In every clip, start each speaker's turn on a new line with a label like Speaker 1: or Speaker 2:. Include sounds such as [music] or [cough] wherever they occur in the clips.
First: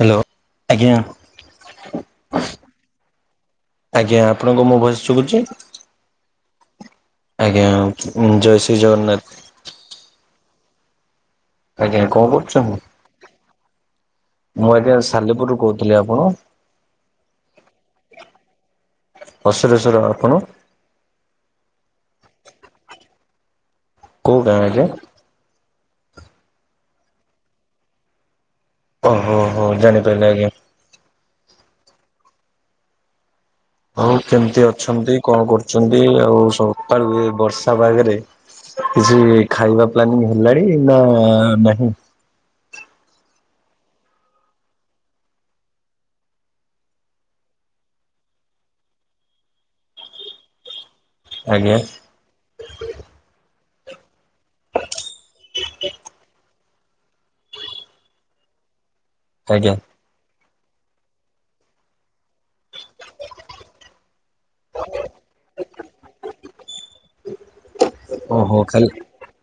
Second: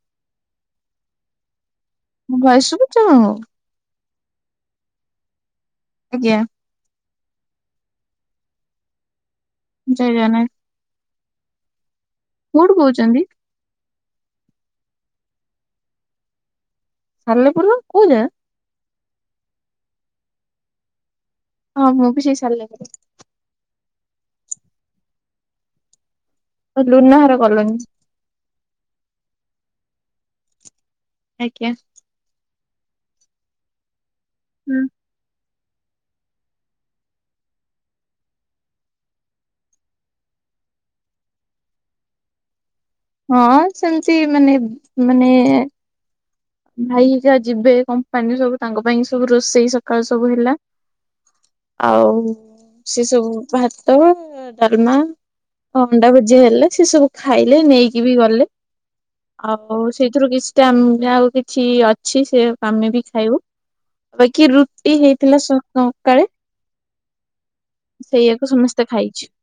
Speaker 1: Hello ଆଜ୍ଞା।
Speaker 2: ମୋ ଭୟସ ସୁବୁଛି ଆପଣଙ୍କୁ?
Speaker 1: ଆଜ୍ଞା ଆପଣଙ୍କ ମୁଁ ଭୟସ ସୁଭୁଛି?
Speaker 2: ଆଜ୍ଞା।
Speaker 1: ଆଜ୍ଞା ଜୟ ଶ୍ରୀ ଜଗନ୍ନାଥ।
Speaker 2: ଜୟ ଜଗନ୍ନାଥ।
Speaker 1: ଆଜ୍ଞା କଣ କରୁଛ
Speaker 2: କୋଉଠୁ କହୁଛନ୍ତି?
Speaker 1: ମୁଁ ଆଜ୍ଞା ସାଲେପୁରରୁ କହୁଥିଲି ଆପଣ?
Speaker 2: ସାଲେପୁରରୁ କୋଉ ଯା?
Speaker 1: [unintelligible] ଆପଣ?
Speaker 2: ହଁ ମୁଁ ବି ସେଇ ସାଲେପୁର।
Speaker 1: କୋଉ ଗାଁ ରେ
Speaker 2: ଲୁନାହାର କଲୋନୀ।
Speaker 1: ଓ ହୋ ହୋ ଜାଣି ପାଇଲି ଆଜ୍ଞା।
Speaker 2: ଆଜ୍ଞା।
Speaker 1: ହଉ କେମିତି
Speaker 2: ହୁଁ।
Speaker 1: ଅଛନ୍ତି କଣ କରୁଛନ୍ତି ଆଉ ସକାଳୁ ବର୍ଷା ପାଗରେ? କିଛି ଖାଇବା ପ୍ଲାନିଂ ହେଲାଣି ନା ନାହିଁ?
Speaker 2: ହଁ ସେମତି ମାନେ ମାନେ ଭାଇ ହେରିକା ଯିବେ କମ୍ପାନୀରୁ ସବୁ ତାଙ୍କ ପାଇଁ ସବୁ ରୋଷେଇ ସକାଳୁ ସବୁ ହେଲା।
Speaker 1: ଆଜ୍ଞା
Speaker 2: ଆଉ ସେ ସବୁ ଭାତ ଡାଲମା, ଅଣ୍ଡା ଭୁଜିଆ ହେଲେ ସେ ସବୁ ଖାଇଲେ ନେଇକି ବି ଗଲେ।
Speaker 1: ଆଜ୍ଞା
Speaker 2: ଆଉ ସେଇଥିରୁ କିଛିଟ ଆଉ ଛି ଅଛି ସେ ଆମେ ବି ଖାଇବୁ। ବାକି ରୁଟି ହେଇଥିଲା ସକାଳେ ସେଇଆକୁ
Speaker 1: ଓହୋ ଖାଲି
Speaker 2: ସମସ୍ତେ ଖାଇଛୁ।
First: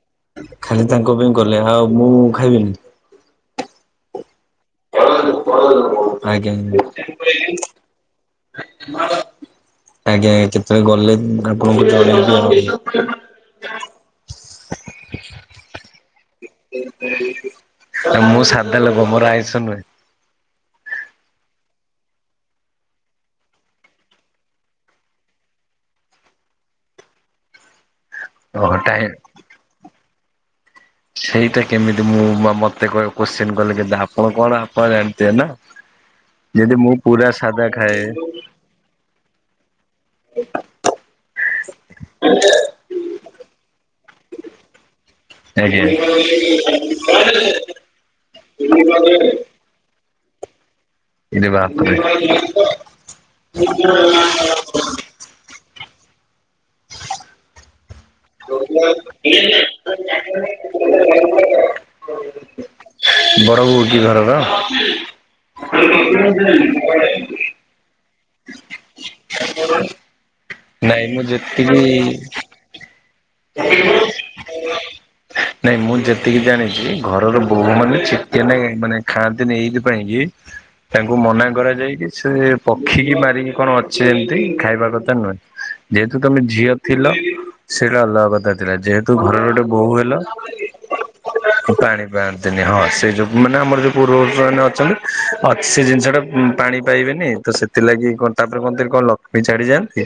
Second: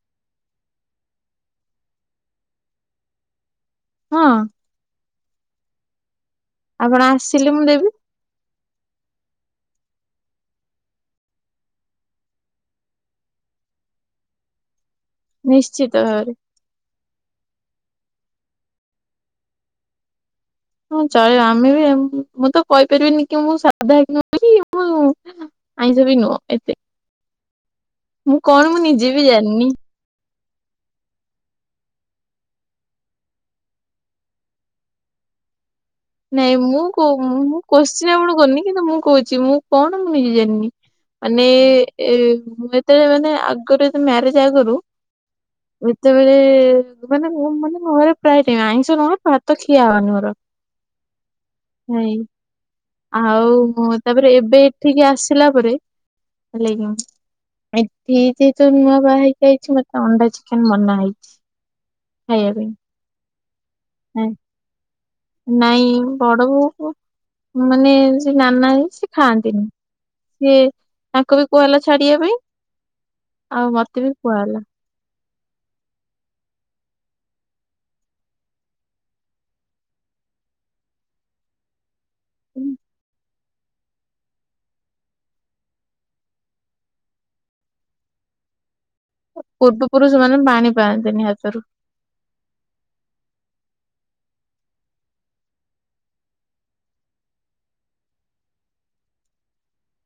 Speaker 1: ଖାଲି ତାଙ୍କ ପାଇଁ କଲେ। ଆଉ ମୁଁ ଖାଇବିନି?
Speaker 2: ହଁ।
Speaker 1: ଆଜ୍ଞା।
Speaker 2: ଆପଣ
Speaker 1: ଆଜ୍ଞା
Speaker 2: ଆସିଲେ ମୁଁ ଦେବି
Speaker 1: କେତେବେଳେ ଗଲେ ଆପଣଙ୍କୁ ଜଣାଇବୁ ଆଉ।
Speaker 2: ନିଶ୍ଚିତ ଭାବରେ।
Speaker 1: ଆ ମୁଁ ସାଧା ଲୋକ ମୋର ଆଇଁଷ ନୁହେଁ।
Speaker 2: ହଁ ଚଳିବ। ଆମେ ବି ମୁଁ ତ କହିପାରିବିନି କି ମୁଁ ସାଧା କିି ମୁଁ ଆଇଁସ ବିି ନୁହଁ ଏତେ। ମୁଁ କଣ
Speaker 1: ଓହୋ
Speaker 2: ମୁଁ
Speaker 1: ଟାଇ
Speaker 2: ନିଜେ ବି ଜାଣିନି।
Speaker 1: ସେଇଟା କେମିତି, ମୁଁ ମତେ କୋଶ୍ଚିନ୍ କଲେ କେ ଆପଣ କଣ ଆପଣ ଜାଣିଥିବେ ନା?
Speaker 2: ନାଇଁ
Speaker 1: ଯଦି
Speaker 2: ମୁଁ କୋ
Speaker 1: ପୁରା
Speaker 2: ମୁଁ
Speaker 1: ସାଧା ଖାଏ
Speaker 2: କୋଶ୍ଚିନ୍ ଆପଣଙ୍କୁ କରିନି, କିନ୍ତୁ ମୁଁ କହୁଛି ମୁଁ କଣ ମୁଁ ନିଜେ ଜାଣୀନି। ମାନେ ମୁଁ ଯେତେବେଳେ ମାନେ ଆଗରୁ ମ୍ୟାରେଜ ଆଗରୁ
Speaker 1: ଆଜ୍ଞା।
Speaker 2: ଯେତେବେଳେ, ମାନେ ମୁ ମାନେ ମୋର ପ୍ରାୟ ଟାଇମ୍ ଆଇଁଷ ନହେଲେ ଭା ତ ଖିଆ ହବନି ମର।
Speaker 1: ଇରେ ବାପ୍ ରେ।
Speaker 2: ଆଉ ତାପରେ ଏବେ ଏଠିକି ଆସିଲା ପରେ ହେଲା କି ଧି ଦି ତ ନୂଆ ବା ହେଇକି ଯାଇଛି ମତେ ଅଣ୍ଡା ଚିକେନ୍ ମନା ହେଇଛି ଖାଇବା ପାଇଁ।
Speaker 1: ବଡ ବୋଉ କି
Speaker 2: ନାଇଁ
Speaker 1: ଘରର?
Speaker 2: ନାଇଁ ବଡ ବୋଉ କ ମାନେ ସେ ନାନା ସେ ଖାଆନ୍ତିନି। ସିଏ
Speaker 1: ନାଇଁ ମୁଁ
Speaker 2: ତାଙ୍କୁ ବି କୁହା ହେଲା
Speaker 1: ଯେତିକି
Speaker 2: ଛାଡିବା ପାଇଁ। ଆଉ ମତେ ବି କୁହା ହେଲା।
Speaker 1: ନାଇଁ ମୁଁ ଯେତିକି ଜାଣିଛି ଘରର ବୋହୂ ମାନେ ଚିକେନ୍ ମାନେ ଖାଆନ୍ତିନି ଏଇଥିପାଇଁ କି ତାଙ୍କୁ ମନା କରାଯାଇକି ସେ ପକ୍ଷୀକି ମାରିକି କଣ ଅ ସେ ଏମିତି ଖାଇବା କଥା ନୁହେଁ। ଯେହେତୁ ତମେ ଝିଅ ଥିଲ, ସେଇଟା ଅଲଗା କଥା ଥିଲା। ଯେହେତୁ ଘରର ଗୋଟେ
Speaker 2: ପୂର୍ବ
Speaker 1: ବୋହୁ
Speaker 2: ପୁରୁଷ
Speaker 1: ହେଲ
Speaker 2: ପାଣି ପାଆନ୍ତିନି ହାତରୁ।
Speaker 1: ପାଣି ପାଆନ୍ତିନି। ହଁ ସେ ଯୋଉ ମାନେ ଆମର ଯୋଉ ପୂର୍ବ ପୁରୁଷ ଅଛନ୍ତି ସେ ଜିନିଷ ଟା ପାଣି ପାଇବେନି ତ ସେଥିଲାଗି କଣ ତାପରେ କୁହନ୍ତିନି କଣ ଲକ୍ଷ୍ମୀ ଛାଡିଯାଆନ୍ତି।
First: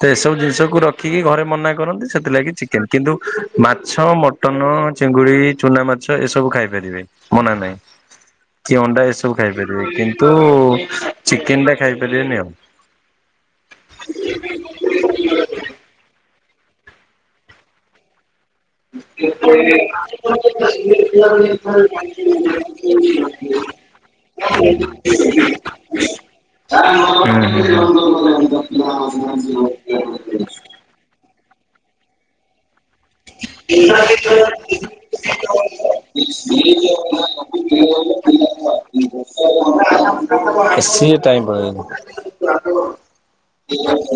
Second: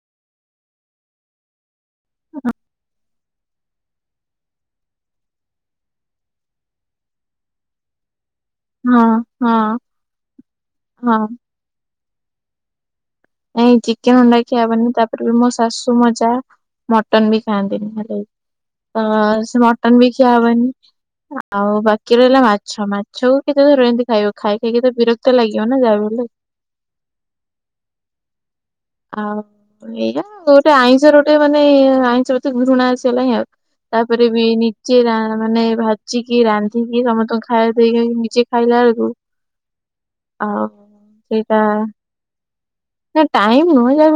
Speaker 1: ତ ଏସବୁ ଜିନିଷକୁ ରଖ ରଖିକି ଘରେ ମନା କରନ୍ତି। ସେଥିଲାଗି ଚିକେନ୍ କିନ୍ତୁ ମାଛ ମ ଟନ, ଚିଙ୍ଗୁଡ଼ି, ଚୁନା ମାଛ, ଏସବୁ ଖାଇପାରିବେ ମନା ନାହିଁ। କି
Speaker 2: ହଁ
Speaker 1: ଅଣ୍ଡା ଏସବୁ
Speaker 2: ହଁ
Speaker 1: ଖାଇପାରିବେ। କିନ୍ତୁ
Speaker 2: ହଁ।
Speaker 1: ଚିକେନ ଟା ଖାଇପାରିବେନି ଆଉ।
Speaker 2: ନାଇଁ ଚିକେନ ଅଣ୍ଡା ଖିଆହବନି ତାପରେ ବି ମୋ ଶାଶୁ, ମୋ ଯା ମଟନ ବି ଖାଆନ୍ତିନି ହେଲେ। ତ ସେ ମଟନ ବି ଖିଆ ହବନି। ଆଉ ବାକି ରହିଲା ମାଛ ମାଛକୁ କେତେ ଧରୁ ଏମିତି ଖାଇବ। ଖାଇ ଖାଇକି ତ ବିରକ୍ତ ଲାଗିବ ନା ଯାହା ହେଲେ।
Speaker 1: ହୁଁ, ହୁଁ, ହୁଁ।
Speaker 2: ଆଉ ଏଇଆ। ଗୋଟେ ଆଇଁଷର ଗୋଟେ ମାନେ ଆଇଁଷ ପ୍ରତି ଘୃଣା ଆସିଗଲାଣିି ଆଉ। ତାପରେ ବି ନିଜେ ମାନେ ଭାଜିକି ରାନ୍ଧିକି ସମସ୍ତଙ୍କୁ ଖାଇବା ଦେଇକି ନିଜେ ଖାଇଲା ବେଳକୁ ଆଉ
Speaker 1: ଏସି ଟାଇମ
Speaker 2: ସେଇଟା
Speaker 1: ରହେନି।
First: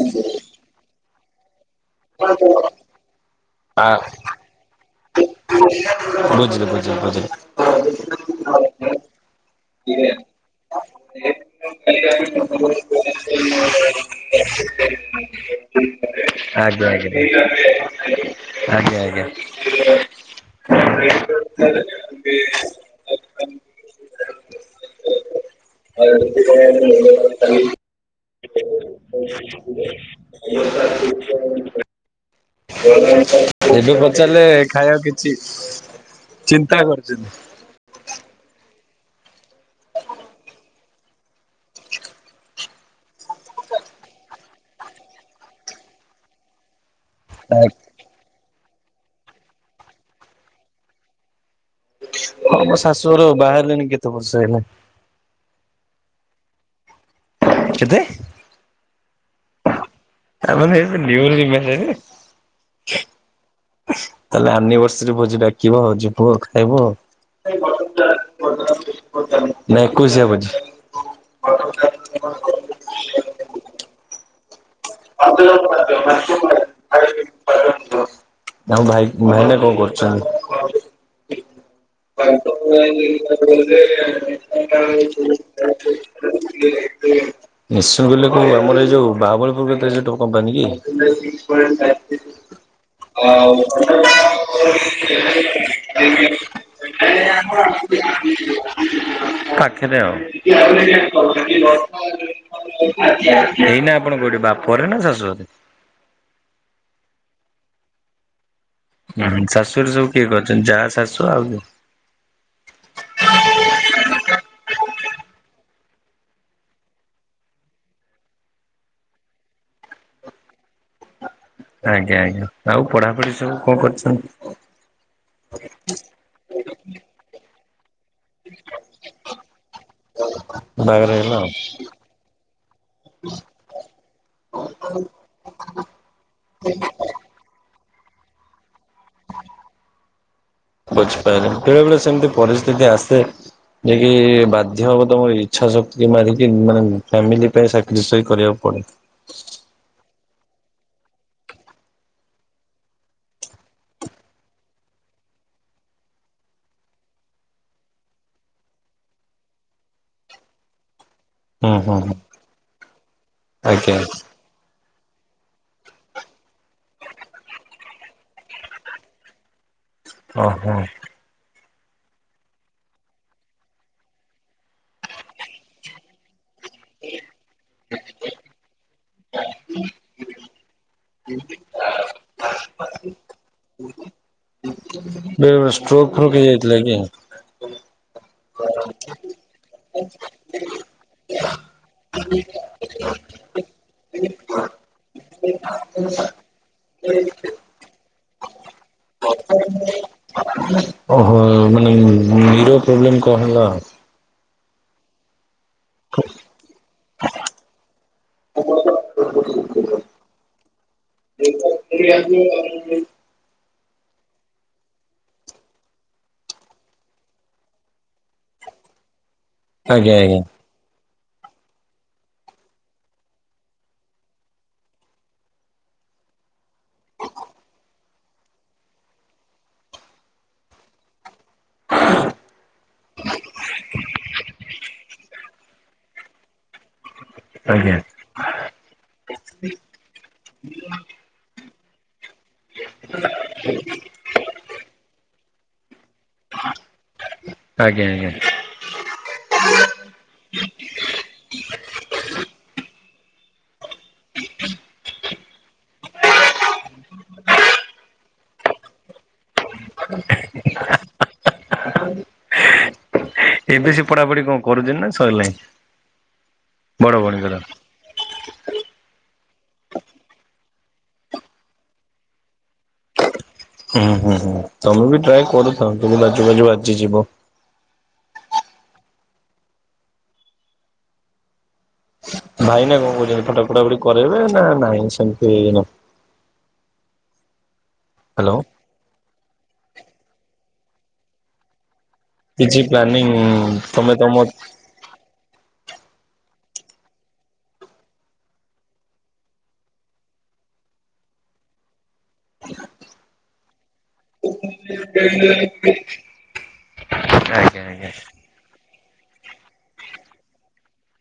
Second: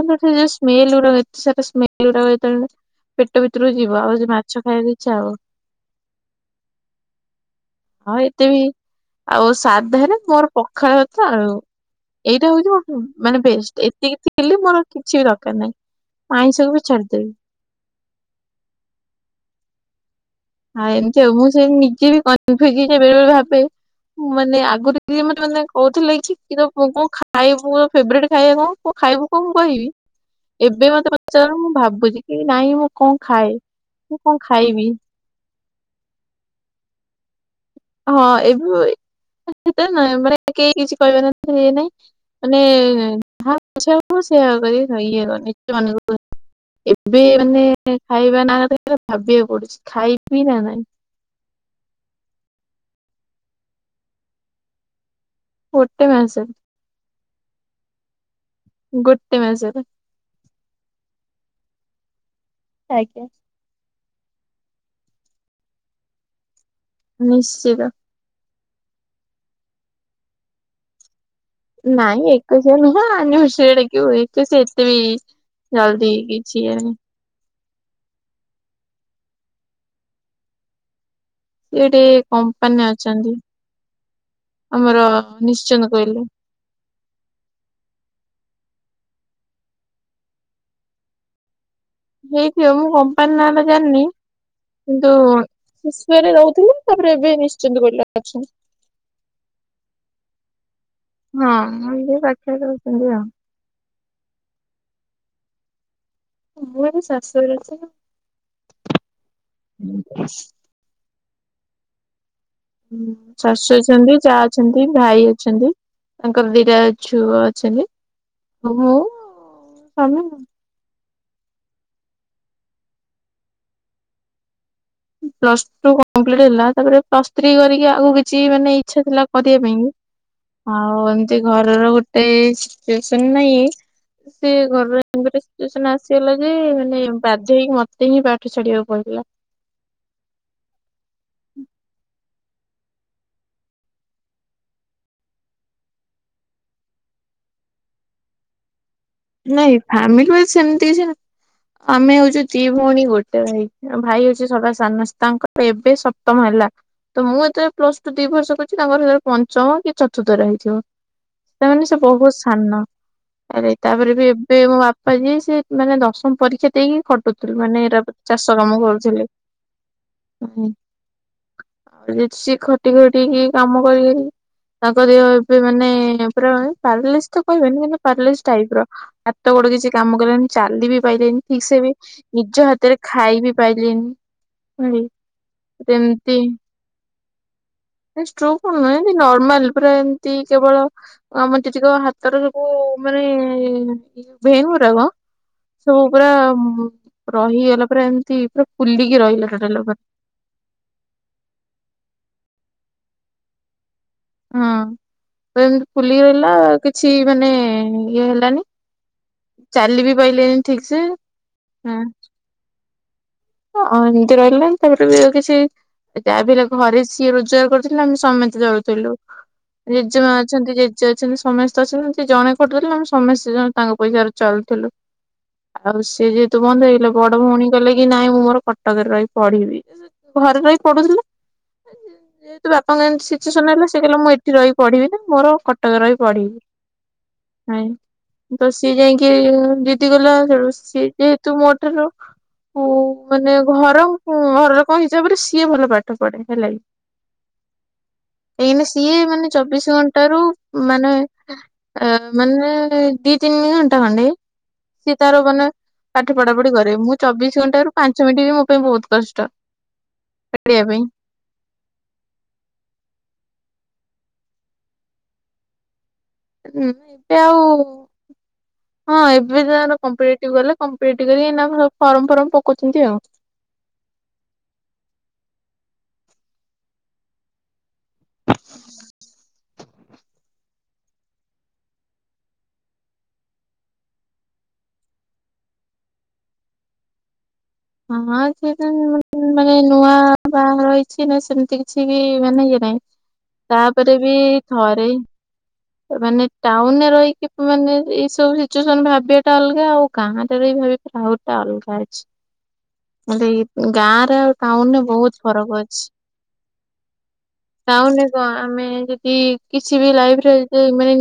Speaker 2: ମାନେ ଏଠି ଯଉ ସ୍ମେଲ ଉରା ଏତେ ସାରା ସ୍ମେଲ ଉରା ହେଇଥାଏ ନା ପେଟ ଭିତରକୁ ଯିବ। ଆଉ ଯେ ମାଛ ଖାଇବା କୁ ଇଛା ହବ। ହଁ ଏତେ ବି, ଆଉ ସାଧା ରେ ମୋର ପଖାଳ ଭାତ, ଆଳୁ। ଏଇଟା ହଉଚି ମୋ ମାନେ ବେଷ୍ଟ ଏତିକି ଥି ଥିଲେ ମୋର କିଛି ବି ଦରକାର ନାହିଁ ମୁଁ ଆଇଁଷକୁୁ ବି ଛାଡିଦେବି।
Speaker 1: ଆଜ୍ଞା, ଆଜ୍ଞା।
Speaker 2: ହଁ ଏମିତି ଆଉ। ମୁଁ ସେ ନିଜେ ବି କନଫ୍ୟୁଜ ହେଇ ବେଳେ ବଳେ ଭାବେ ମାନେ ଆଗରୁ କିଏ ମତେ ମାନେ କହୁଥିଲେ କି [unintelligible] ଖାଇବୁ
Speaker 1: ଏବେ
Speaker 2: ଫେବରଟ ଖାଇବା କଣ କ ଖାଇବୁ କଣ ମୁଁ କହିବି ଏବେ ମତେ ପଚାର ମୁଁ ଭାବୁଚି। କି ନାଇଁ ମୁଁ କଣ ଖାଏ ମୁଁ କଣ ଖାଇବି।
Speaker 1: ଚି ଚିନ୍ତା କରୁଛନ୍ତି।
Speaker 2: ହଁ ଏବେ ନ ମାନେ କେହି କିଛି କହିବେ ଇଏ ନାଇଁ। ମାନେ। [unintelligible] ଏବେ ମାନେ ଖାଇବା ନା ଧରିଲେ ଭାବିବାକୁ ପଡୁଚି ଖାଇବି ନା ନାଇଁ।
Speaker 1: ହଁ ମୋ ଶାଶୁଘରୁ ବାହହେଲେଣି କେତେ ବର୍ଷ ହେଲା?
Speaker 2: ଗୋଟେ ମାସ।
Speaker 1: କେତେ?
Speaker 2: ଗୋଟେ ମାସରେ।
Speaker 1: ଆପଣ [unintelligible] ନିଉଲି ମ୍ୟାରେଡ।
Speaker 2: ଆଜ୍ଞା।
Speaker 1: ତାହଲେ ଆନିଭର୍ସରୀ ଭୋଜି ଡାକିବ ଆଉ ଯିବୁ ଆଉ ଖାଇବୁ
Speaker 2: ନିଶ୍ଚିତ।
Speaker 1: ଆଉ। ନା ଏକୋଇଶିଆ ଭୋଜି?
Speaker 2: ନାଇଁ ଏକୋଇଶିଆ ନୁହଁ ଆନିଭର୍ଷରି ରେ ଡାକିବୁ ଏବେ ସେ ଏତ୍
Speaker 1: [unintelligible] ଆଉ ଭାଇ
Speaker 2: ନାହିଁ
Speaker 1: ଭାଇନା କଣ କରୁଚନ୍ତି? [unintelligible] [unintelligible]
Speaker 2: ସେ ଗୋଟେ କମ୍ପାନୀ ଅଛନ୍ତି ନିଶ୍ଚିନ୍ତ କୋଇଲି
Speaker 1: ଆମର ଏଇ ଯୋଉ ବାହାବଳପୁର [unintelligible] କମ୍ପାନୀ କି।
Speaker 2: ହେଇଥିବ ମୁଁ କମ୍ପାନୀ ନାଁ ଟା ଜାଣିନି।
Speaker 1: [unintelligible]
Speaker 2: କିନ୍ତୁ ଶିଶୁଆରେ ରହୁଥିଲେ ତାପରେ ଏବେ ନିଶ୍ଚିନ୍ତ କୋଇଲି ରେ ଅଛନ୍ତି।
Speaker 1: ପାଖରେ ଆଉ।
Speaker 2: ହଁ ଏଇ ପାଖରେ ରହୁଛନ୍ତି ଆଉ
Speaker 1: [unintelligible] ଏଇନା ଆପଣ କୋଉଠି ବାପଘରେ ନା ଶାଶୁଘରେ?
Speaker 2: ମୁଁ ଏବେ ଶାଶୁଘରେ ଅଛି ନା।
Speaker 1: ହଁ ଶାଶୁଘରେ ସବୁ କିଏ ଅଛନ୍ତି? ଜା, ଶାଶୁ ଆଉ କିଏ?
Speaker 2: ଶାଶୁ ଅଛନ୍ତି, ଜା ଅଛନ୍ତି, ଭାଇ ଅଛନ୍ତି। ତାଙ୍କର ଦିଟା ଛୁଆ ଅଛନ୍ତି। ଆଉ ମୁଁ ସ୍ୱାମୀ ଆଉ।
Speaker 1: ଆଜ୍ଞା ଆଜ୍ଞା। ଆଉ ପଢାପଢି ସବୁ କଣ କରିଛନ୍ତି?
Speaker 2: ପ୍ଲସ ଟୁ କମ୍ପିଟ ହେଲା। ତାପରେ ପ୍ଲସ୍ ଥ୍ରୀ କରିକି ଆଉ କିଛି ମାନେ ଇଚ୍ଛା ଥିଲା କରିବା ପାଇଁ ଆଉ
Speaker 1: ବାହାଘର ହେଲା
Speaker 2: ଏମିତି
Speaker 1: ଆଉ
Speaker 2: ଘରର ଗୋଟେ ସିଚୁଏସନ ନାଇ ସେ ଘର ର ଏମିତି ଗୋଟେ ସିଚୁଏସନ ଆସିଗଲା ଯେ ମାନେ ବାଧ୍ୟ ହେଇକି ମତେ ହିଁ ପାଠ ଛାଡିବାକୁ ପଡିଲା।
Speaker 1: ବୁଝିପାରିଲି। ବେଳେବେଳେ ସେମିତି ପରିସ୍ଥିତି ଆସେ। ଯାହା କି ବାଧ୍ୟ ହବ ତମର ଇଛା ଶକ୍ତି ମାରିକି ମାନେ ଫାମିଲି ପାଇଁ ସାକ୍ରିଫାଇଜ୍ କରିବାକୁ ପଡେ।
Speaker 2: ନାଇଁ ଫ୍ୟାମିଲି ପାଇଁ ସେମିତି କିଛି ନା ଆମେ ହଉଚୁ ଦି ଭଉଣୀ ଗୋଟେ ଭାଇ। ଭାଇ ହଉଚି ସଦା ସାନ। ତାଙ୍କର ଏବେ ସପ୍ତମ ହେଲା। ତ ମୁଁ ଯେତେବେଳେ ପ୍ଲସ ଟୁ ଦି ବର୍ଷ କରୁଚି ତାଙ୍କର ସେତେବେଳେ ପଞ୍ଚମ କି ଚତୁର୍ଥରେ ହେଇଥିବ। ତା
Speaker 1: ହୁଁ
Speaker 2: ମାନେ
Speaker 1: ହୁଁ
Speaker 2: ସେ
Speaker 1: ହୁଁ
Speaker 2: ବହୁତ ସାନ। [unintelligible]
Speaker 1: ଆଜ୍ଞା
Speaker 2: ଏବେ ମୋ ବାପା ଯିଏ ସେ ମାନେ ଦଶମ ପରୀକ୍ଷା ଦେଇକି ଖଟୁଥିଲୁ ମାନେ ଏଇରା ଚାଷ କାମ କରୁଥିଲେ।
Speaker 1: ଓହୋ
Speaker 2: [unintelligible] ସେ ଖଟି ଖଟିିକି କାମ କରି କରିଲି ତାଙ୍କ ଏବେ ମାନେ ପାରାଲିସ ତ କହିବିନି କିନ୍ତୁ ପାରାଲିସ ଟାଇପ୍ ର ହାତ ଗୋଡ଼ କିଛି କାମ କଲାନି ଚାଲି ବି ପାଇଲେନି ଠିକ ସେ ବି। ନିଜ ହାତରେ ଖାଇ ବିି ପାଇଲେନି।
Speaker 1: ବେଳେବେଳେ ଷ୍ଟ୍ରୋକ ଫ୍ରୋକ୍ ହେଇଯାଇଥିଲା କି?
Speaker 2: ଷ୍ଟ୍ର କଣ ନୁହଁ ଏ ନର୍ମାଲ ପୁରା ଏମିତି କେବଳ ଆମର ଚେଚି କହିବ ହାତର ସବୁ। [unintelligible] ସବୁ ପୁରା ରହିଗଲା ପୁରା ଏମିତି ପୁରା ଫୁଲିକି ରହିଲା ଟଡଲ ପା
Speaker 1: ଓହୋ। [unintelligible] [unintelligible]
Speaker 2: ହଁ ତ ଏମତି ଫୁଲି ରହିଲା କିଛି ମାନେ ଇଏ ହେଲାନି ଚାଲି ବିି ପାଇଲେନି ଠିକ ସେ ହୁଁ।
Speaker 1: [unintelligible]
Speaker 2: ଆଁ ଏମିତି ରହିଲାନି ତାପରେ ବି କିଛି ଯାହା ବି ହେଲେ ଘରେ ସିଏ ରୋଜଗାର କରୁଥିଲେ ଆମେ ସମେସ୍ତେ ଜଳୁଥିଲୁ
Speaker 1: ଆଜ୍ଞା।
Speaker 2: ଜେଜେମା ଅଛନ୍ତି ଜେ ଚେ ଅଛନ୍ତି ସମସ୍ତେ ଅଛନ୍ତି ଜଣେ ଖଟୁଥିଲେ ଆମେ ସମସ୍ତେ ତାଙ୍କ ପଇସା ଚାଲୁଥିଲୁ। ଆଉ ସିଏ ଯେହେତୁ ବନ୍ଦ ହେଇଗଲା ବଡ ଭଉଣୀ କଲେ କି ନାଇଁ ମୁଁ ମୋର କଟକରେ ରହି ପଢିବି ଘରେ ରହି ପଢୁଥିଲା। ଯେତୁ ବାପାଙ୍କତି ସିଚୁସ ନ ହେଲା ସେ କହିଲ ମୁଁ ଏଠି ରହିି ପଢିବି ନା ମୋର କ ଟରେ ରହି ପଢିଁ।
Speaker 1: ଆଜ୍ଞା
Speaker 2: ତ ସିଏ ଯାଇକି ଦିଦି ଗଲା ତୁ ସିଏ ଯେହେତୁ ମୋ ଠାରୁ ମାନେ ଘର ଘର ଲୋକଙ୍କ ହିସାବରେ ସିଏ ଭଲ ପା ଟ ପଢେ ହେଲେ
Speaker 1: ଆଜ୍ଞା
Speaker 2: ଏଇନା ସିଏ ମାନେ ଚବିଶ ଘଣ୍ଟ ରୁ ମାନେ ଆ ମାନେ ଦିଇ ତିନିଘଣ୍ଟା ମାନେ ସିଏ ତାର ମାନେ ପାଠ ପଢା ପଢି କରେ ମୁଁ ଚବିଶ ଘଣ୍ଟା ରୁ ପାଞ୍ଚ ମିନିଟ୍ ବି ମୋ ପାଇଁ ବହୁତ କଷ୍ଟ ଇବା ପାଇଁ।
Speaker 1: ଏବେ ସେ ପଢାପଢି କଣ କରୁଛନ୍ତି ନା ସଇଁ ଲାଣି।
Speaker 2: ହୁଁ ଏବେ ଆଉ ଏବେ ତାର କଂପ୍ଲିଟ୍ କଲେ କଂପ୍ଲିଟ୍ କରିକି ଏନା ସବୁ ଫର୍ମ ଫର୍ମ ପକୋଉଛନ୍ତି ଆଉ।
Speaker 1: ହୁଁ ହୁଁ ହୁଁ ତମେ ବି ଟ୍ରାଏ କରୁଥା ତ ଲାଜୁ ବାଜୁ ଆଜି ଯିବ। ଭାଇ ନା କଣ କହୁଛନ୍ତି ଫଟା ଫଟା ଫୁଡି କରାଇବେ ନା ନାଇଁ ସେମିତି
Speaker 2: ହଁ ସେଟ ମାନେ ନୂଆ ବାହାଘରହିଛି ନା ସେମିତି କି ଛି ମାନେ
Speaker 1: କିଛି
Speaker 2: ଇଏ ନହିଁ
Speaker 1: ପ୍ଲାନିଂ ତମେ
Speaker 2: ତାପରେ ବି
Speaker 1: ତମ
Speaker 2: ଥରେ ମାନେ ଟାଉନରେ ରହିକି ମାନେ ଏଇ ସବୁ ସିଚୁଏସନ ଭାବିବା ଟା ଅଲଗା ଆଉ ଗାଁ ରେ ରହି ଭାଵିଆହୁରି ଅଲଗାଛି। ମୁ ଦେଇ ଗାଁରେ ଆଉ ଟାଉନ ରେ ବହୁତ ଫରକ ଅଛି।
Speaker 1: ଆଜ୍ଞା ଆଜ୍ଞା।
Speaker 2: ତାହୁନ କଣ ଆମେ ଯଦି କିଛି ବି ଲାଇଫରେ ଯଦି ମାନେ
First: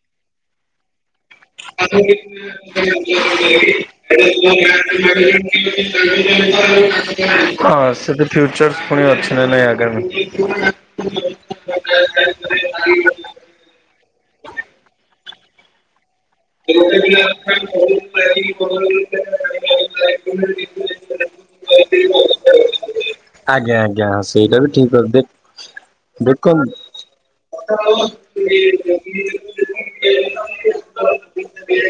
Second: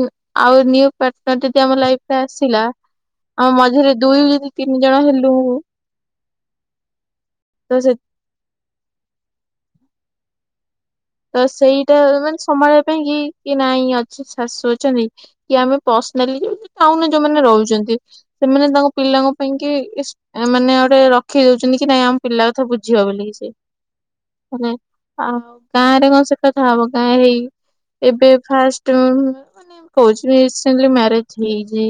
Speaker 2: ଆଉ। [unintelligible]
Speaker 1: [unintelligible]
Speaker 2: ଆସିଲା ଆମ ମଝିରେ ଦୁଇ ଯଦି ତିନି ଜଣ ହେଲୁ ତ ସେ
Speaker 1: [unintelligible] ଫ୍ୟୁଚର୍ସ ପୁଣି ଅଛି ନା ନାଇଁ ଆଗାମୀ।
Speaker 2: ତ ସେଇଟା ମାନେ ସମ୍ଭାଳିବା ପାଇଁ କି କି ନାଇଁ ଅଛି ଶାଶୁ ଅଛନ୍ତି କି ଆମେ ପର୍ସନାଲିଉ ତା ଉନ
Speaker 1: ଆଜ୍ଞା
Speaker 2: ଯୋଉମାନେ ରହୁଛନ୍ତି ସେମାନେ ତାଙ୍କ ପିଲାଙ୍କ ପାଇଁ କି ମାନେ ଗୋଟେ ଶିଖେଇ ଦଉଛନ୍ତି କି ନାଇଁ ଆମ ପିଲା କଥା ବୁଝିବ ବୋଲି ସେ
Speaker 1: ଆଜ୍ଞା ସେଇଟା ବି
Speaker 2: ମାନେ
Speaker 1: ଠିକ ଅଛି ଦେ
Speaker 2: ଆଉ ଗାଁ ରେ କଣ ସେ କଥା ହବ ଗାଁ ହେଇ ଏବେ ଫାଷ୍ଟ ମାନେ କହୁଛି ବି ରିସେଣ୍ଟଲି ମ୍ୟାରଜ ହେଇ ଯି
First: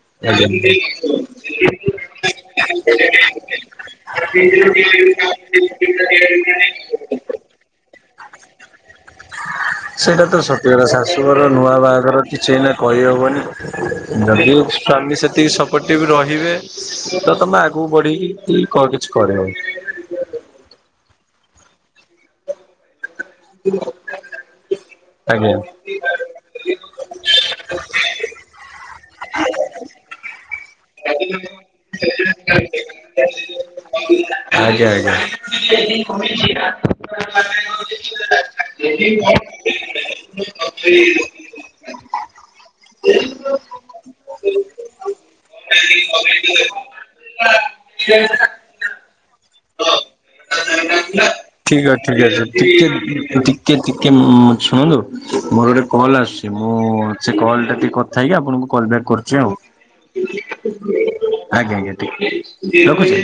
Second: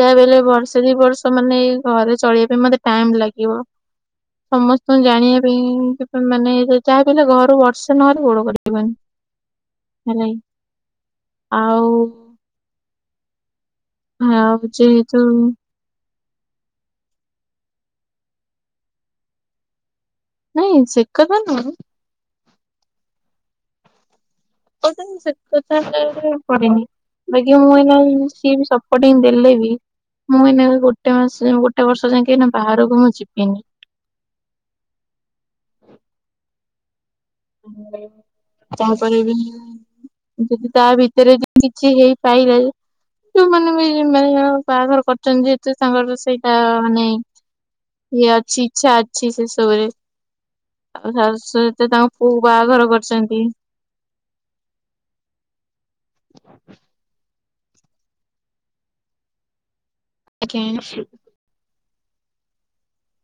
Speaker 2: ଯାହା ବଲେ ବର୍ଷେ ଦି ବର୍ଷ ମାନେ ଘରେ ଚଳେଇବା ପାଇଁ ମତେ ଟାଇମ ଲାଗିବ। ସମସ୍ତଙ୍କୁ ଜାଣିବା ପାଇଁ ମାନେ ଯାହା
Speaker 1: ଆଜ୍ଞା।
Speaker 2: ବିଲେ ଘରୁ ବର୍
Speaker 1: ସେଇଟା
Speaker 2: ହେଲା
Speaker 1: ତ ସତଡ ଶାଶୁଘର ନୂଆ
Speaker 2: ଆଉ
Speaker 1: ବାହାଘର କିଛିଇନା କହିହବନି ଯଦି
Speaker 2: ଆଉ ଯେହେତୁ
Speaker 1: ଫାମିଲ ସେତିକି ସ ପୋର୍ଟ ବି ରହିବେ ତ ତମେ ଆଗକୁ ବଢିକି କିଛି କରିବ।
Speaker 2: ନାଇଁ ସେକଥା ନୁହଁ।
Speaker 1: ହ
Speaker 2: କହୁଛନ୍ତି ସେ କଥା ହେଲେ [inaudible] ପଡନି। ବାକି ମୁଁ ଏଇନା ସିଏ ବି ସପୋର୍ଟିଙ୍ଗ ଦେଲେ ବି ମୁଁ ଏଇନା ବି ଗୋଟ ଗୋଟେ ମାସ ଯାଏଁ ଗୋଟେ ବର୍ଷ ଯାଇଁକି ଏଇନା ବାହାରକୁ ମୁଁ ଯିବିନି।
Speaker 1: ଆଜ୍ଞା ଆଜ୍ଞା।
Speaker 2: ତାପରେ ବି ଯଦି ତା ଭିତରେ ଯଦି କିଛି ହେଇପାଇଲା ଯୋଉମାନେ ବି ମାନେ [inaudible] ବାହାଘର କରୁଛନ୍ତି ଯେହେତୁ ସାଙ୍ଗର ସେଇଟା ମାନେ ଇଏ
Speaker 1: ଆଜ୍ଞା।
Speaker 2: ଅଛି ଇଚ୍ଛା ଅଛି ସେ ସବୁରେ ଆଉ ତାସହିତ ତାଙ୍କ
Speaker 1: [inaudible]
Speaker 2: ପୁଅକୁ
Speaker 1: ଟିକେ
Speaker 2: ବାହାଘର କରିଛନ୍ତି।
Speaker 1: ଟିକେ ଟିକେ ଉଁ ଶୁଣନ୍ତୁ ମୋର ଗୋଟେ କଲ୍ ଆସୁଛି ମୁଁ ସେ କଲ୍ ଟା ଟିକେ କ ଥା ହେଇକି ଆପଣଙ୍କୁ କଲ୍ ବ୍ୟାକ୍ କରୁଛି ଆଉ।
Speaker 2: ଆଜ୍ଞା
Speaker 1: ଆଜ୍ଞା ଆଜ୍ଞା ଠିକ୍। ରଖୁଚି।